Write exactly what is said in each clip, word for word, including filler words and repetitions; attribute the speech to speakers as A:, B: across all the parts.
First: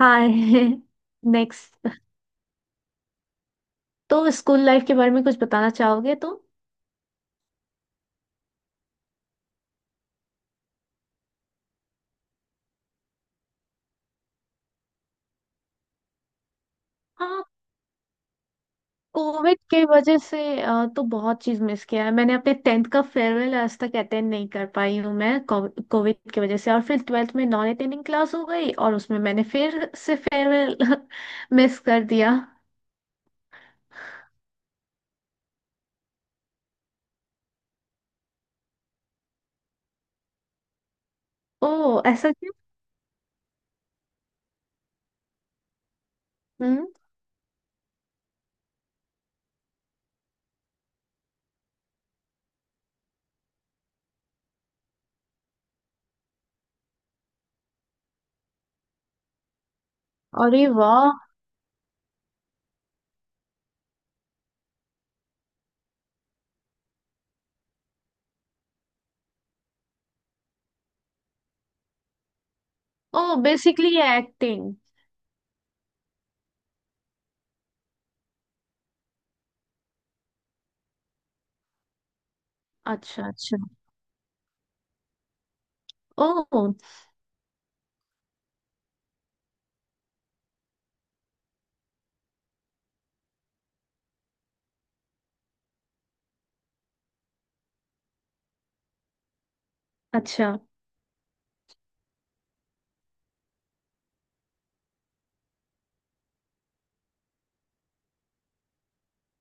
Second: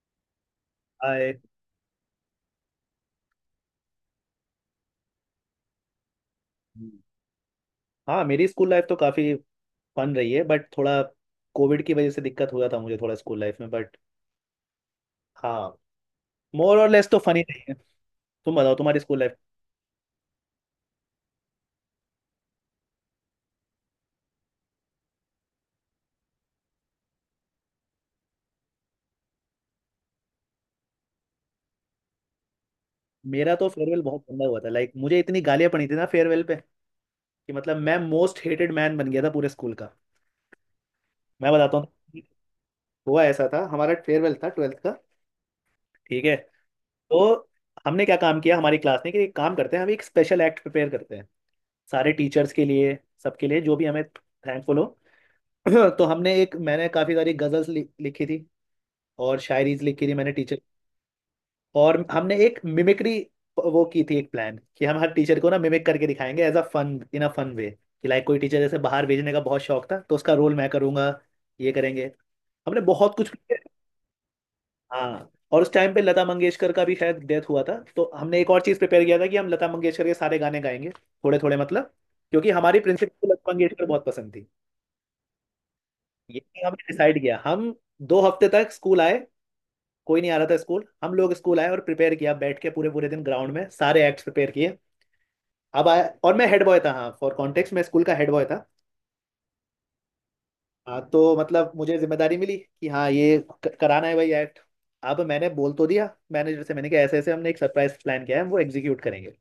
A: हाय।
B: आए।
A: नेक्स्ट। तो school life के बारे में कुछ बताना चाहोगे तो।
B: हाँ, मेरी स्कूल लाइफ तो काफी फन रही है बट थोड़ा कोविड की वजह से दिक्कत हुआ था मुझे थोड़ा स्कूल लाइफ में। बट हाँ, मोर और लेस तो फनी
A: हाँ।
B: रही है। तुम बताओ तुम्हारी स्कूल लाइफ।
A: कोविड के वजह से अ, तो बहुत चीज मिस किया है मैंने अपने टेंथ का फेयरवेल आज तक अटेंड नहीं कर पाई हूँ मैं कोविड की वजह से। और फिर ट्वेल्थ में नॉन अटेंडिंग क्लास हो गई और उसमें मैंने फिर से फेयरवेल मिस कर दिया।
B: मेरा तो फेयरवेल बहुत गंदा हुआ था। लाइक मुझे इतनी गालियां पड़ी थी ना फेयरवेल पे कि मतलब मैं मोस्ट हेटेड मैन बन गया था पूरे स्कूल का। मैं बताता
A: ओ
B: हूँ।
A: ऐसा क्यों?
B: हुआ ऐसा था, हमारा फेयरवेल था ट्वेल्थ का, ठीक है।
A: हम्म।
B: तो हमने क्या काम किया हमारी क्लास ने कि एक काम करते हैं, हम एक स्पेशल एक्ट प्रिपेयर करते हैं सारे टीचर्स के लिए, सबके लिए जो भी हमें थैंकफुल हो। तो हमने एक, मैंने काफी सारी गजल्स लि, लिखी थी और शायरीज लिखी थी मैंने टीचर।
A: अरे वाह।
B: और हमने एक मिमिक्री वो की थी, एक प्लान कि हम हर टीचर को ना मिमिक करके दिखाएंगे as a fun, in a fun way. कि लाइक कोई टीचर जैसे बाहर भेजने का बहुत शौक था तो उसका रोल मैं करूंगा, ये करेंगे, हमने बहुत
A: ओ
B: कुछ।
A: Basically acting.
B: हाँ, और उस टाइम पे लता मंगेशकर का भी शायद डेथ हुआ था तो हमने एक और चीज प्रिपेयर किया था कि हम लता मंगेशकर के सारे गाने गाएंगे थोड़े थोड़े, मतलब क्योंकि हमारी प्रिंसिपल
A: अच्छा
B: को लता
A: अच्छा।
B: मंगेशकर बहुत पसंद थी। ये
A: ओ
B: हमने डिसाइड किया। हम दो हफ्ते तक स्कूल आए, कोई नहीं आ रहा था स्कूल, हम लोग स्कूल आए और प्रिपेयर किया, बैठ के पूरे पूरे दिन ग्राउंड में सारे एक्ट्स प्रिपेयर किए। अब आया, और मैं हेड बॉय था। हाँ, फॉर कॉन्टेक्स्ट, मैं स्कूल का हेड बॉय था।
A: अच्छा।
B: हाँ, तो मतलब मुझे जिम्मेदारी मिली कि हाँ ये क- कराना है भाई एक्ट। अब मैंने बोल तो दिया मैनेजर से, मैंने कहा ऐसे ऐसे हमने एक सरप्राइज प्लान किया है, हम वो एग्जीक्यूट करेंगे।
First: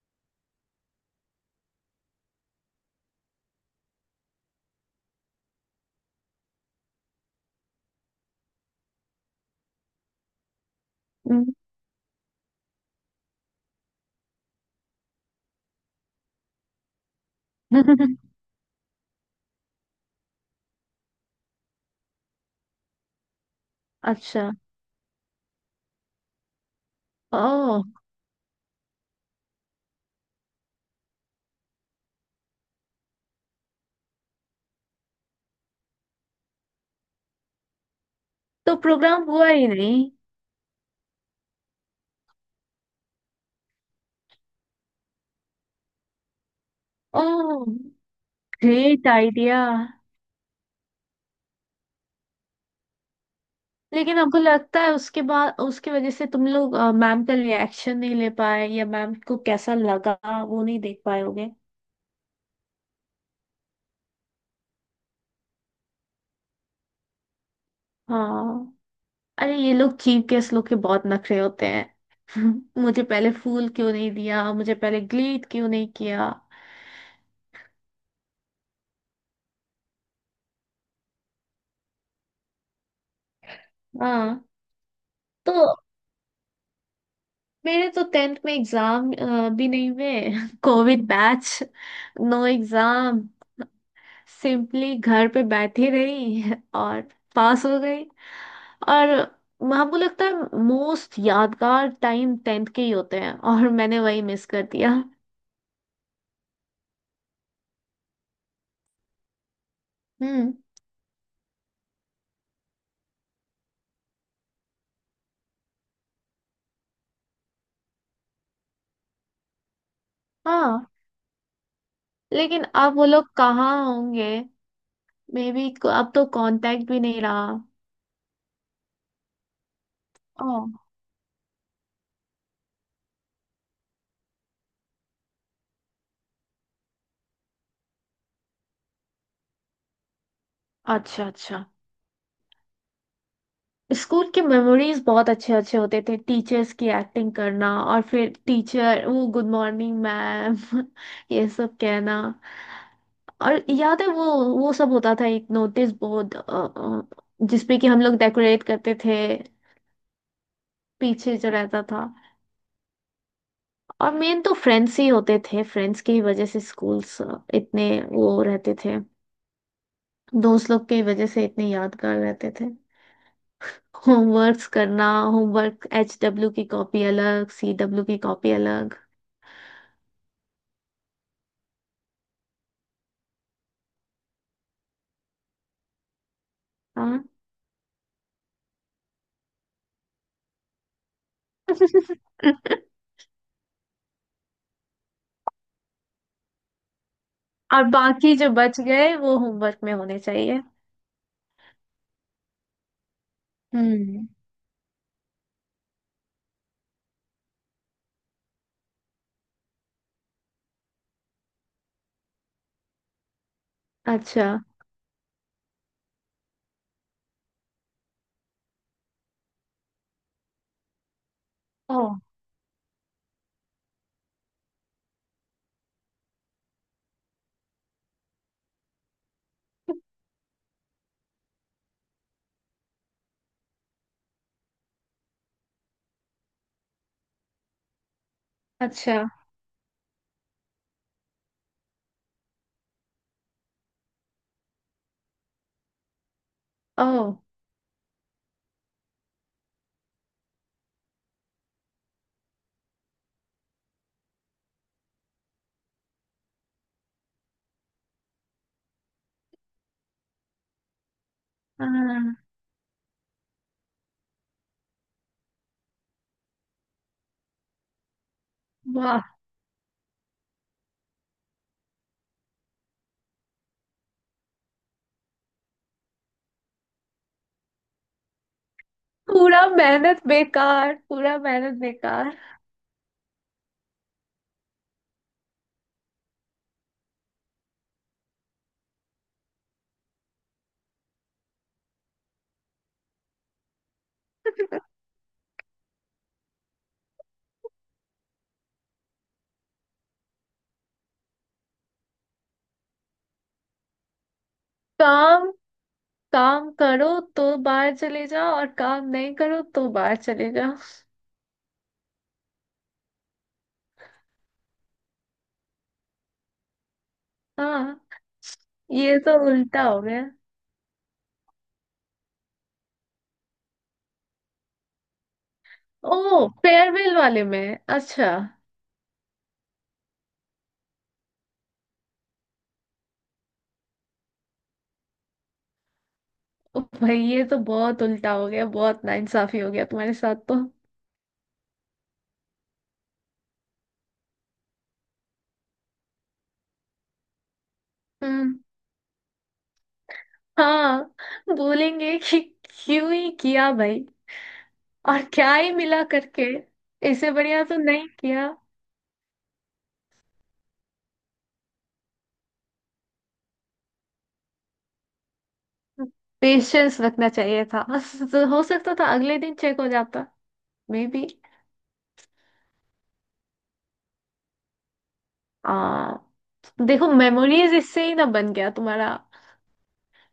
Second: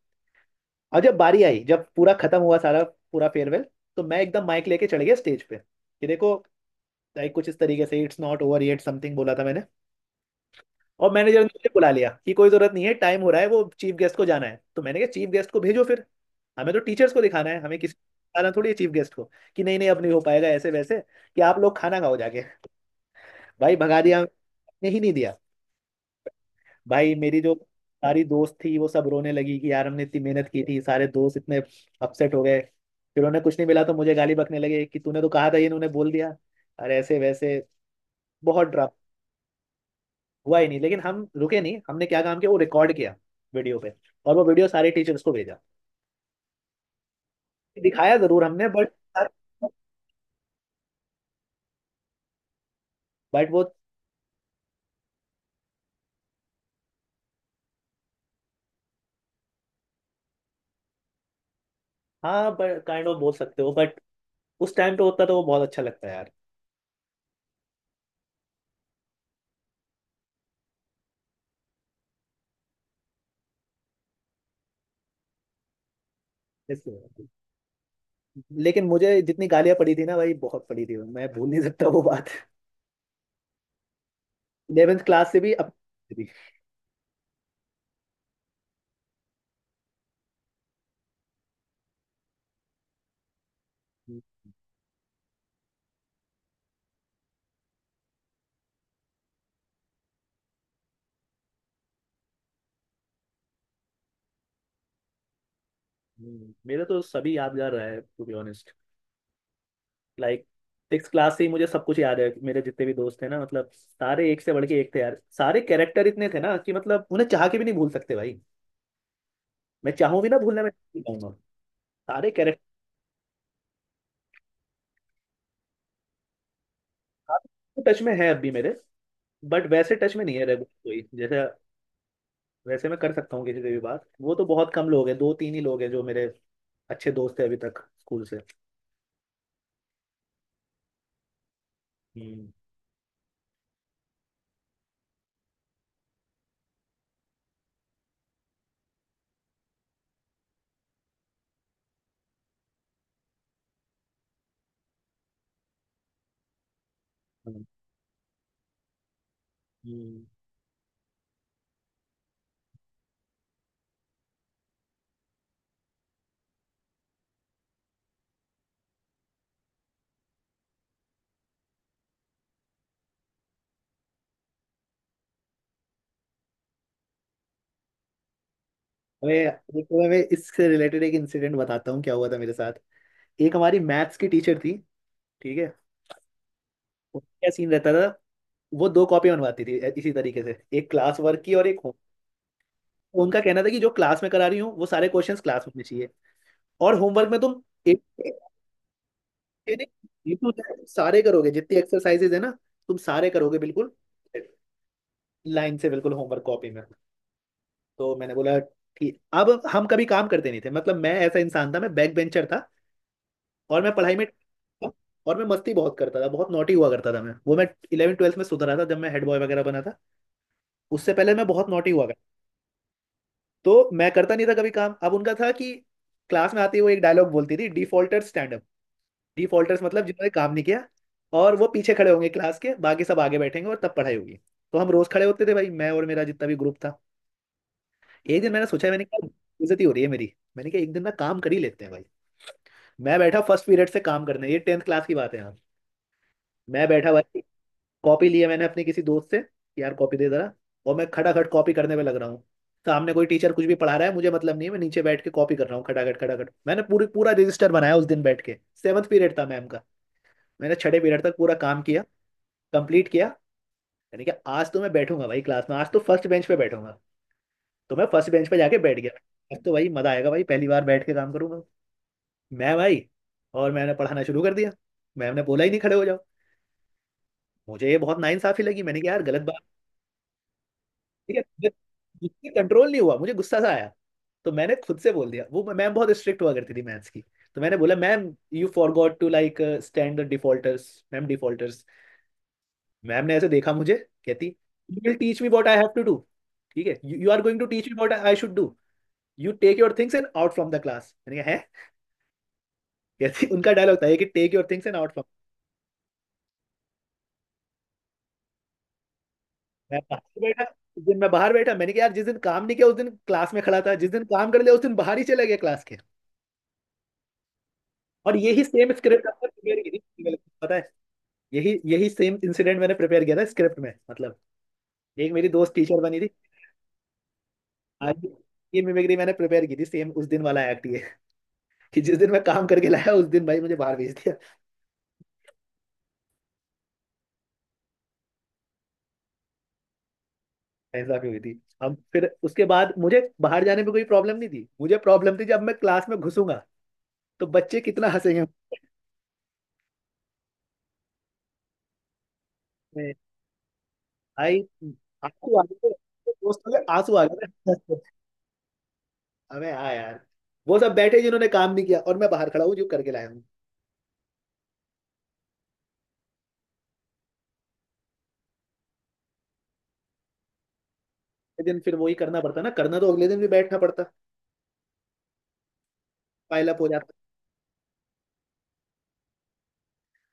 B: और जब बारी आई, जब पूरा खत्म हुआ सारा पूरा फेयरवेल, तो मैं एकदम माइक लेके चढ़ गया स्टेज पे कि देखो, लाइक कुछ इस तरीके से it's not over yet, something बोला था मैंने। और मैनेजर ने
A: हम्म,
B: मुझे बुला लिया कि कोई जरूरत नहीं है, टाइम हो रहा है, वो चीफ गेस्ट को जाना है। तो मैंने कहा चीफ गेस्ट को भेजो फिर, हमें तो टीचर्स को दिखाना है, हमें किसी को दिखाना थोड़ी है चीफ गेस्ट को। कि नहीं नहीं अब नहीं हो पाएगा ऐसे वैसे, कि आप लोग खाना खाओ जाके। भाई भगा दिया,
A: अच्छा।
B: ने ही नहीं दिया। भाई मेरी जो
A: ओ।
B: सारी दोस्त थी वो सब रोने लगी कि यार हमने इतनी मेहनत की थी, सारे दोस्त इतने अपसेट हो गए। फिर उन्हें कुछ नहीं मिला तो मुझे गाली बकने लगे कि तूने तो कहा था, ये इन्होंने बोल दिया अरे ऐसे वैसे। बहुत
A: तो
B: ड्रामा
A: प्रोग्राम हुआ ही नहीं?
B: हुआ ही नहीं, लेकिन हम रुके नहीं। हमने क्या काम किया, वो रिकॉर्ड किया वीडियो पे, और वो वीडियो सारे टीचर्स को भेजा।
A: ओह।
B: दिखाया जरूर हमने बट
A: ग्रेट आइडिया।
B: बट वो
A: लेकिन हमको लगता है उसके बाद उसकी वजह से तुम लोग अ, मैम का रिएक्शन नहीं ले पाए या मैम को कैसा लगा, वो नहीं देख पाए होगे।
B: हाँ बट काइंड ऑफ बोल सकते हो बट उस टाइम तो होता तो वो बहुत अच्छा लगता है यार।
A: हाँ। अरे ये लोग चीफ गेस्ट लोग के बहुत नखरे होते हैं। मुझे पहले फूल क्यों नहीं दिया, मुझे पहले ग्लीट क्यों नहीं किया?
B: इसलिए लेकिन मुझे जितनी गालियां पड़ी थी ना भाई बहुत पड़ी थी, मैं भूल नहीं सकता वो बात।
A: हाँ।
B: इलेवेंथ क्लास से भी,
A: तो
B: अब भी।
A: मेरे तो टेंथ में एग्जाम भी नहीं हुए। Covid batch. No exam. Simply घर पे बैठी रही और पास हो गई। और हमको लगता है मोस्ट यादगार टाइम टेंथ के ही होते हैं और मैंने वही मिस कर दिया।
B: हम्म, मेरा तो सभी यादगार रहा है to be honest. Like
A: hmm.
B: Six class से ही मुझे सब कुछ याद है। मेरे जितने भी दोस्त थे ना, मतलब सारे एक से बढ़ के एक थे यार, सारे कैरेक्टर इतने थे ना कि मतलब उन्हें चाह के भी नहीं भूल सकते भाई। मैं चाहूँ भी ना भूलना, मैं
A: हाँ।
B: नहीं चाहूंगा। सारे
A: लेकिन अब वो लोग कहाँ होंगे? May be. अब तो कांटेक्ट भी नहीं रहा।
B: कैरेक्टर टच में है अब भी मेरे, बट वैसे टच में नहीं है रेगुलर
A: ओह।
B: कोई। जैसे वैसे मैं कर सकता हूँ किसी से भी बात, वो तो बहुत कम लोग हैं, दो तीन ही लोग हैं जो मेरे अच्छे दोस्त है अभी तक स्कूल से।
A: अच्छा अच्छा।
B: हम्म।
A: स्कूल के मेमोरीज बहुत अच्छे अच्छे होते थे। टीचर्स की एक्टिंग करना और फिर टीचर वो गुड मॉर्निंग मैम ये सब कहना। और याद है वो। वो सब होता था, एक नोटिस बोर्ड
B: हम्म।
A: जिसपे कि हम लोग डेकोरेट करते थे,
B: हम्म।
A: पीछे जो रहता था। और मेन तो फ्रेंड्स ही होते थे, फ्रेंड्स की ही वजह से स्कूल्स इतने वो रहते थे, दोस्त लोग की वजह से इतने यादगार रहते थे। होमवर्क्स करना, होमवर्क एच डब्ल्यू की कॉपी अलग, सी डब्ल्यू की कॉपी अलग।
B: मैं देखो, मैं इससे रिलेटेड एक इंसिडेंट बताता हूँ, क्या हुआ था मेरे साथ। एक हमारी मैथ्स की टीचर थी, ठीक है।
A: हाँ।
B: क्या सीन रहता था, वो दो कॉपी बनवाती थी, ए- इसी तरीके से एक क्लास वर्क की और एक होम। उनका कहना था कि जो क्लास में करा रही हूँ वो सारे क्वेश्चंस क्लास में होने चाहिए और होमवर्क में तुम
A: और
B: एक
A: बाकी जो बच गए वो होमवर्क
B: एक- एक-
A: में होने
B: एक to
A: चाहिए।
B: Z सारे करोगे, जितनी एक्सरसाइजेज है ना तुम सारे करोगे बिल्कुल
A: हम्म।
B: लाइन से, बिल्कुल होमवर्क कॉपी में। तो मैंने बोला ठीक। अब हम कभी काम करते नहीं थे, मतलब मैं ऐसा इंसान था, मैं बैक बेंचर था। और मैं पढ़ाई में,
A: अच्छा।
B: और मैं मस्ती बहुत करता था, बहुत नॉटी हुआ करता था। मैं वो मैं इलेवन ट्वेल्थ में सुधरा था जब मैं हेड बॉय वगैरह बना था, उससे पहले मैं बहुत नॉटी
A: ओ।
B: हुआ। तो मैं करता नहीं था कभी काम। अब उनका था कि क्लास में आते ही वो एक डायलॉग बोलती थी, डिफॉल्टर्स स्टैंड अप। डिफॉल्टर्स मतलब जिन्होंने काम नहीं किया, और वो पीछे खड़े होंगे क्लास के, बाकी सब आगे बैठेंगे और तब पढ़ाई होगी। तो हम रोज खड़े होते थे भाई, मैं और मेरा जितना भी ग्रुप था। एक दिन मैंने सोचा, मैंने
A: अच्छा।
B: कहा बेइज्जती हो रही है मेरी, मैंने कहा एक दिन ना काम कर ही लेते हैं भाई। मैं बैठा फर्स्ट पीरियड से काम करने, ये टेंथ क्लास की बात है यहाँ। मैं बैठा भाई,
A: ओह।
B: कॉपी लिया मैंने अपने किसी दोस्त से, यार कॉपी दे जरा, और मैं खटाखट कॉपी करने में लग रहा हूँ। सामने कोई टीचर कुछ भी पढ़ा रहा है, मुझे मतलब नहीं है, मैं नीचे बैठ के कॉपी कर रहा हूँ खटाखट खटाखट। मैंने पूरी पूरा रजिस्टर बनाया उस दिन बैठ के। सेवन्थ पीरियड था मैम का, मैंने छठे पीरियड तक पूरा काम किया,
A: हाँ,
B: कंप्लीट किया। यानी कि आज तो मैं बैठूंगा भाई क्लास में, आज तो फर्स्ट बेंच पे बैठूंगा। तो मैं फर्स्ट बेंच पे जाके बैठ
A: वाह।
B: गया, आज तो भाई मजा आएगा भाई, पहली बार बैठ के काम करूंगा मैं भाई। और मैंने पढ़ाना शुरू कर दिया, मैम ने बोला ही नहीं खड़े हो जाओ। मुझे ये बहुत नाइंसाफी लगी, मैंने कहा यार गलत बात।
A: पूरा मेहनत बेकार,
B: ठीक
A: पूरा
B: है मुझे-
A: मेहनत बेकार।
B: मुझसे कंट्रोल नहीं हुआ, मुझे गुस्सा सा आया। तो मैंने खुद से बोल दिया, वो मैम बहुत स्ट्रिक्ट हुआ करती थी मैथ्स की। तो मैंने बोला ma'am you forgot to like stand the defaulters ma'am, defaulters. Ma'am ने ऐसे देखा मुझे, कहती you will teach me what I have to do. ठीक है, you are going to teach me what I should do. You take your things and out from the class, मैंने कहा है। कहती, उनका डायलॉग था ये कि take your things and out from.
A: काम। काम करो तो बाहर चले जाओ और काम नहीं करो तो
B: मैं
A: बाहर
B: बाहर
A: चले
B: बैठा।
A: जाओ।
B: उस दिन मैं बाहर बैठा, मैंने कहा यार जिस दिन काम नहीं किया उस दिन क्लास में खड़ा था, जिस दिन काम कर लिया उस दिन बाहर ही चला गया क्लास के।
A: हाँ।
B: और यही सेम
A: ये
B: स्क्रिप्ट
A: तो
B: आपने प्रिपेयर
A: उल्टा
B: की
A: हो गया।
B: थी, मेरे को पता है। यही यही सेम इंसिडेंट मैंने प्रिपेयर किया था स्क्रिप्ट में, मतलब एक मेरी दोस्त टीचर बनी थी।
A: ओह फेयरवेल वाले में,
B: आज भी,
A: अच्छा।
B: ये मिमिक्री मैंने प्रिपेयर की थी, सेम उस दिन वाला एक्ट, ये कि जिस दिन मैं काम करके लाया उस दिन भाई मुझे बाहर भेज दिया।
A: ओ भाई ये तो बहुत उल्टा हो गया, बहुत नाइंसाफी हो गया तुम्हारे साथ तो।
B: ऐसा भी हुई थी। अब फिर उसके बाद मुझे बाहर जाने में कोई प्रॉब्लम नहीं थी, मुझे प्रॉब्लम थी जब मैं क्लास में घुसूंगा तो बच्चे कितना हंसेंगे।
A: हम्म। हाँ। बोलेंगे कि क्यों
B: मैं-
A: ही किया भाई,
B: भाई
A: और क्या
B: आंसू आ
A: ही
B: गए थे,
A: मिला करके,
B: दोस्तों के आंसू आ
A: इससे बढ़िया
B: गए
A: तो
B: थे।
A: नहीं किया।
B: अबे हाँ यार, वो सब बैठे जिन्होंने काम नहीं किया और मैं बाहर खड़ा हूँ जो करके लाया हूँ।
A: पेशेंस रखना चाहिए था, तो हो सकता था अगले दिन चेक हो जाता। May be.
B: अगले दिन फिर वही करना पड़ता, ना करना तो अगले दिन भी बैठना पड़ता,
A: आ
B: पाइल अप हो
A: देखो,
B: जाता।
A: मेमोरीज इससे ही ना बन गया तुम्हारा।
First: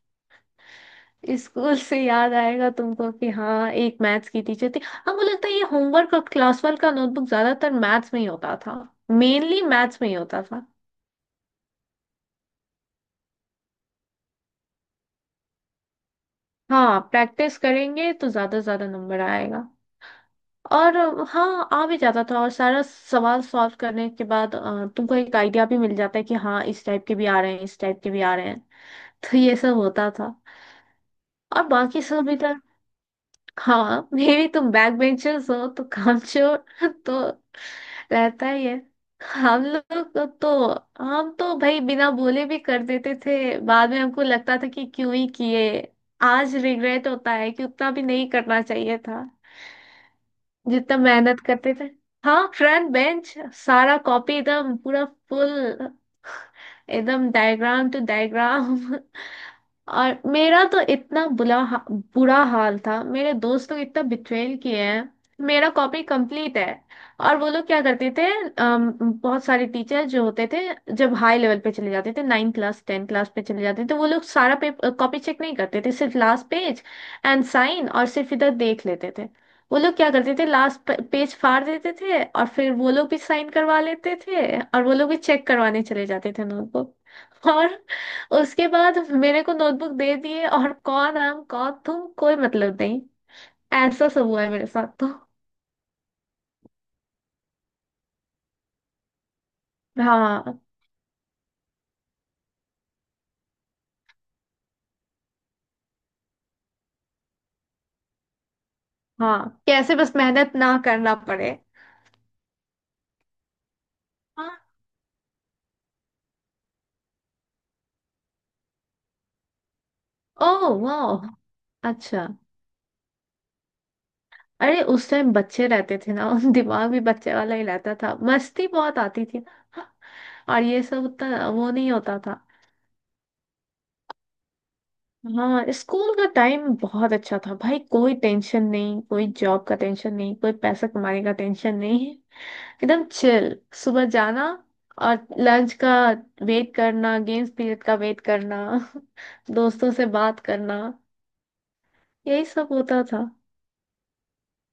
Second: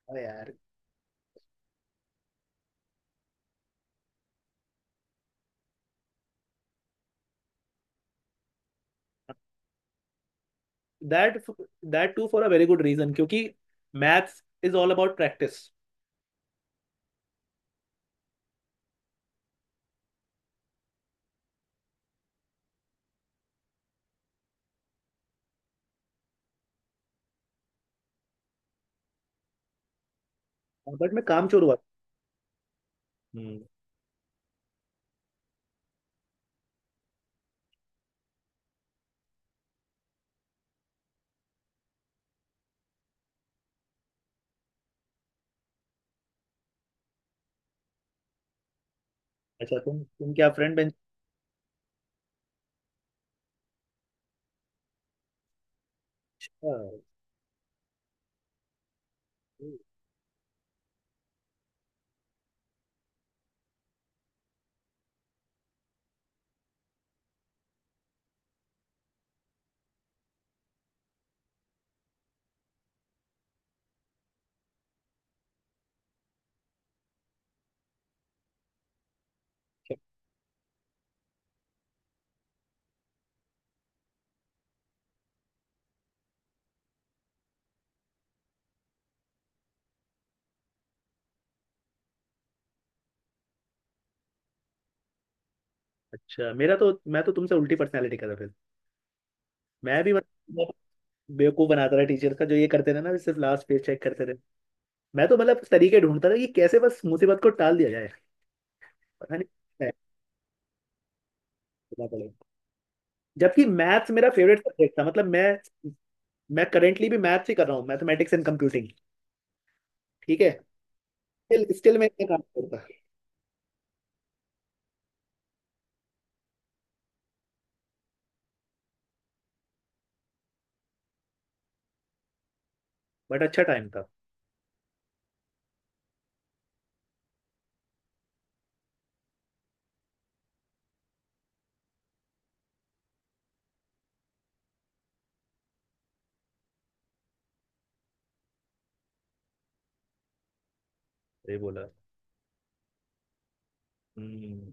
B: अरे यार,
A: स्कूल से याद आएगा तुमको कि हाँ एक मैथ्स की टीचर थी। हाँ मुझे लगता है ये होमवर्क और क्लास वर्क का नोटबुक ज्यादातर मैथ्स में ही होता था। मेनली मैथ्स में ही होता था।
B: That that to for a very good reason, क्योंकि maths is all about practice.
A: हाँ प्रैक्टिस करेंगे तो ज्यादा से ज्यादा नंबर आएगा। और अ, हाँ आ भी जाता था, और सारा सवाल सॉल्व करने के बाद अ, तुमको एक आइडिया भी मिल जाता है कि हाँ इस टाइप के भी आ रहे हैं, इस टाइप के भी आ रहे हैं। तो ये सब होता था।
B: बट मैं कामचोर
A: और
B: हुआ।
A: बाकी सब भी।
B: हम्म।
A: हाँ मे भी तुम बैक बेंचर्स हो तो कामचोर तो रहता ही है। हम लोग को तो, हम तो भाई बिना बोले भी कर देते थे, बाद में हमको लगता था कि क्यों ही किए। आज रिग्रेट होता है कि उतना भी नहीं करना चाहिए था
B: अच्छा, तुम तुम क्या फ्रंट बेंच।
A: जितना मेहनत करते थे। हाँ फ्रंट बेंच, सारा कॉपी एकदम पूरा फुल,
B: अच्छा
A: एकदम डायग्राम टू डायग्राम। और मेरा तो इतना बुला हा, बुरा हाल था, मेरे दोस्त लोग इतना बिट्रेल किए हैं। मेरा कॉपी कंप्लीट है। और वो लोग क्या करते थे, अम, बहुत सारे टीचर जो होते थे जब हाई लेवल पे चले जाते थे, नाइन क्लास टेन क्लास पे चले जाते थे, तो वो लोग सारा पेपर कॉपी चेक नहीं करते थे, सिर्फ लास्ट पेज एंड साइन और सिर्फ इधर देख लेते थे। वो लोग क्या करते थे, लास्ट पेज फाड़ देते थे और फिर वो लोग भी साइन करवा लेते थे और वो लोग भी चेक करवाने चले जाते थे नोटबुक। और उसके बाद मेरे को नोटबुक दे दिए, और कौन हम कौन तुम, कोई मतलब नहीं। ऐसा सब हुआ है मेरे साथ तो।
B: अच्छा, मेरा तो, मैं तो तुमसे उल्टी पर्सनैलिटी का था फिर। मैं भी
A: हाँ।
B: मतलब बेवकूफ बनाता रहा टीचर का, जो ये करते रहे ना सिर्फ लास्ट पेज चेक करते रहे। मैं तो मतलब तरीके ढूंढता था कि कैसे बस मुसीबत को टाल दिया जाए, पता नहीं
A: हाँ
B: क्या
A: कैसे बस मेहनत ना करना पड़े।
B: करना पड़ेगा। जबकि मैथ्स मेरा
A: हाँ।
B: फेवरेट सब्जेक्ट था, मतलब मैं मैं करेंटली भी मैथ्स ही कर रहा हूँ, मैथमेटिक्स एंड कंप्यूटिंग, ठीक है।
A: ओह वाह।
B: स्टिल स्टिल मैं इतना
A: अच्छा।
B: काम करता।
A: अरे उस टाइम बच्चे रहते थे ना, दिमाग भी बच्चे वाला ही रहता था, मस्ती बहुत आती थी ना। और ये सब उतना वो नहीं होता था।
B: बट अच्छा टाइम था।
A: हाँ स्कूल का टाइम बहुत अच्छा था भाई, कोई टेंशन नहीं, कोई जॉब का टेंशन नहीं, कोई पैसा कमाने का टेंशन नहीं। एकदम चिल। सुबह जाना और लंच का वेट करना, गेम्स पीरियड का वेट करना, दोस्तों से बात करना।
B: ये बोला।
A: यही सब होता था।
B: हम्म।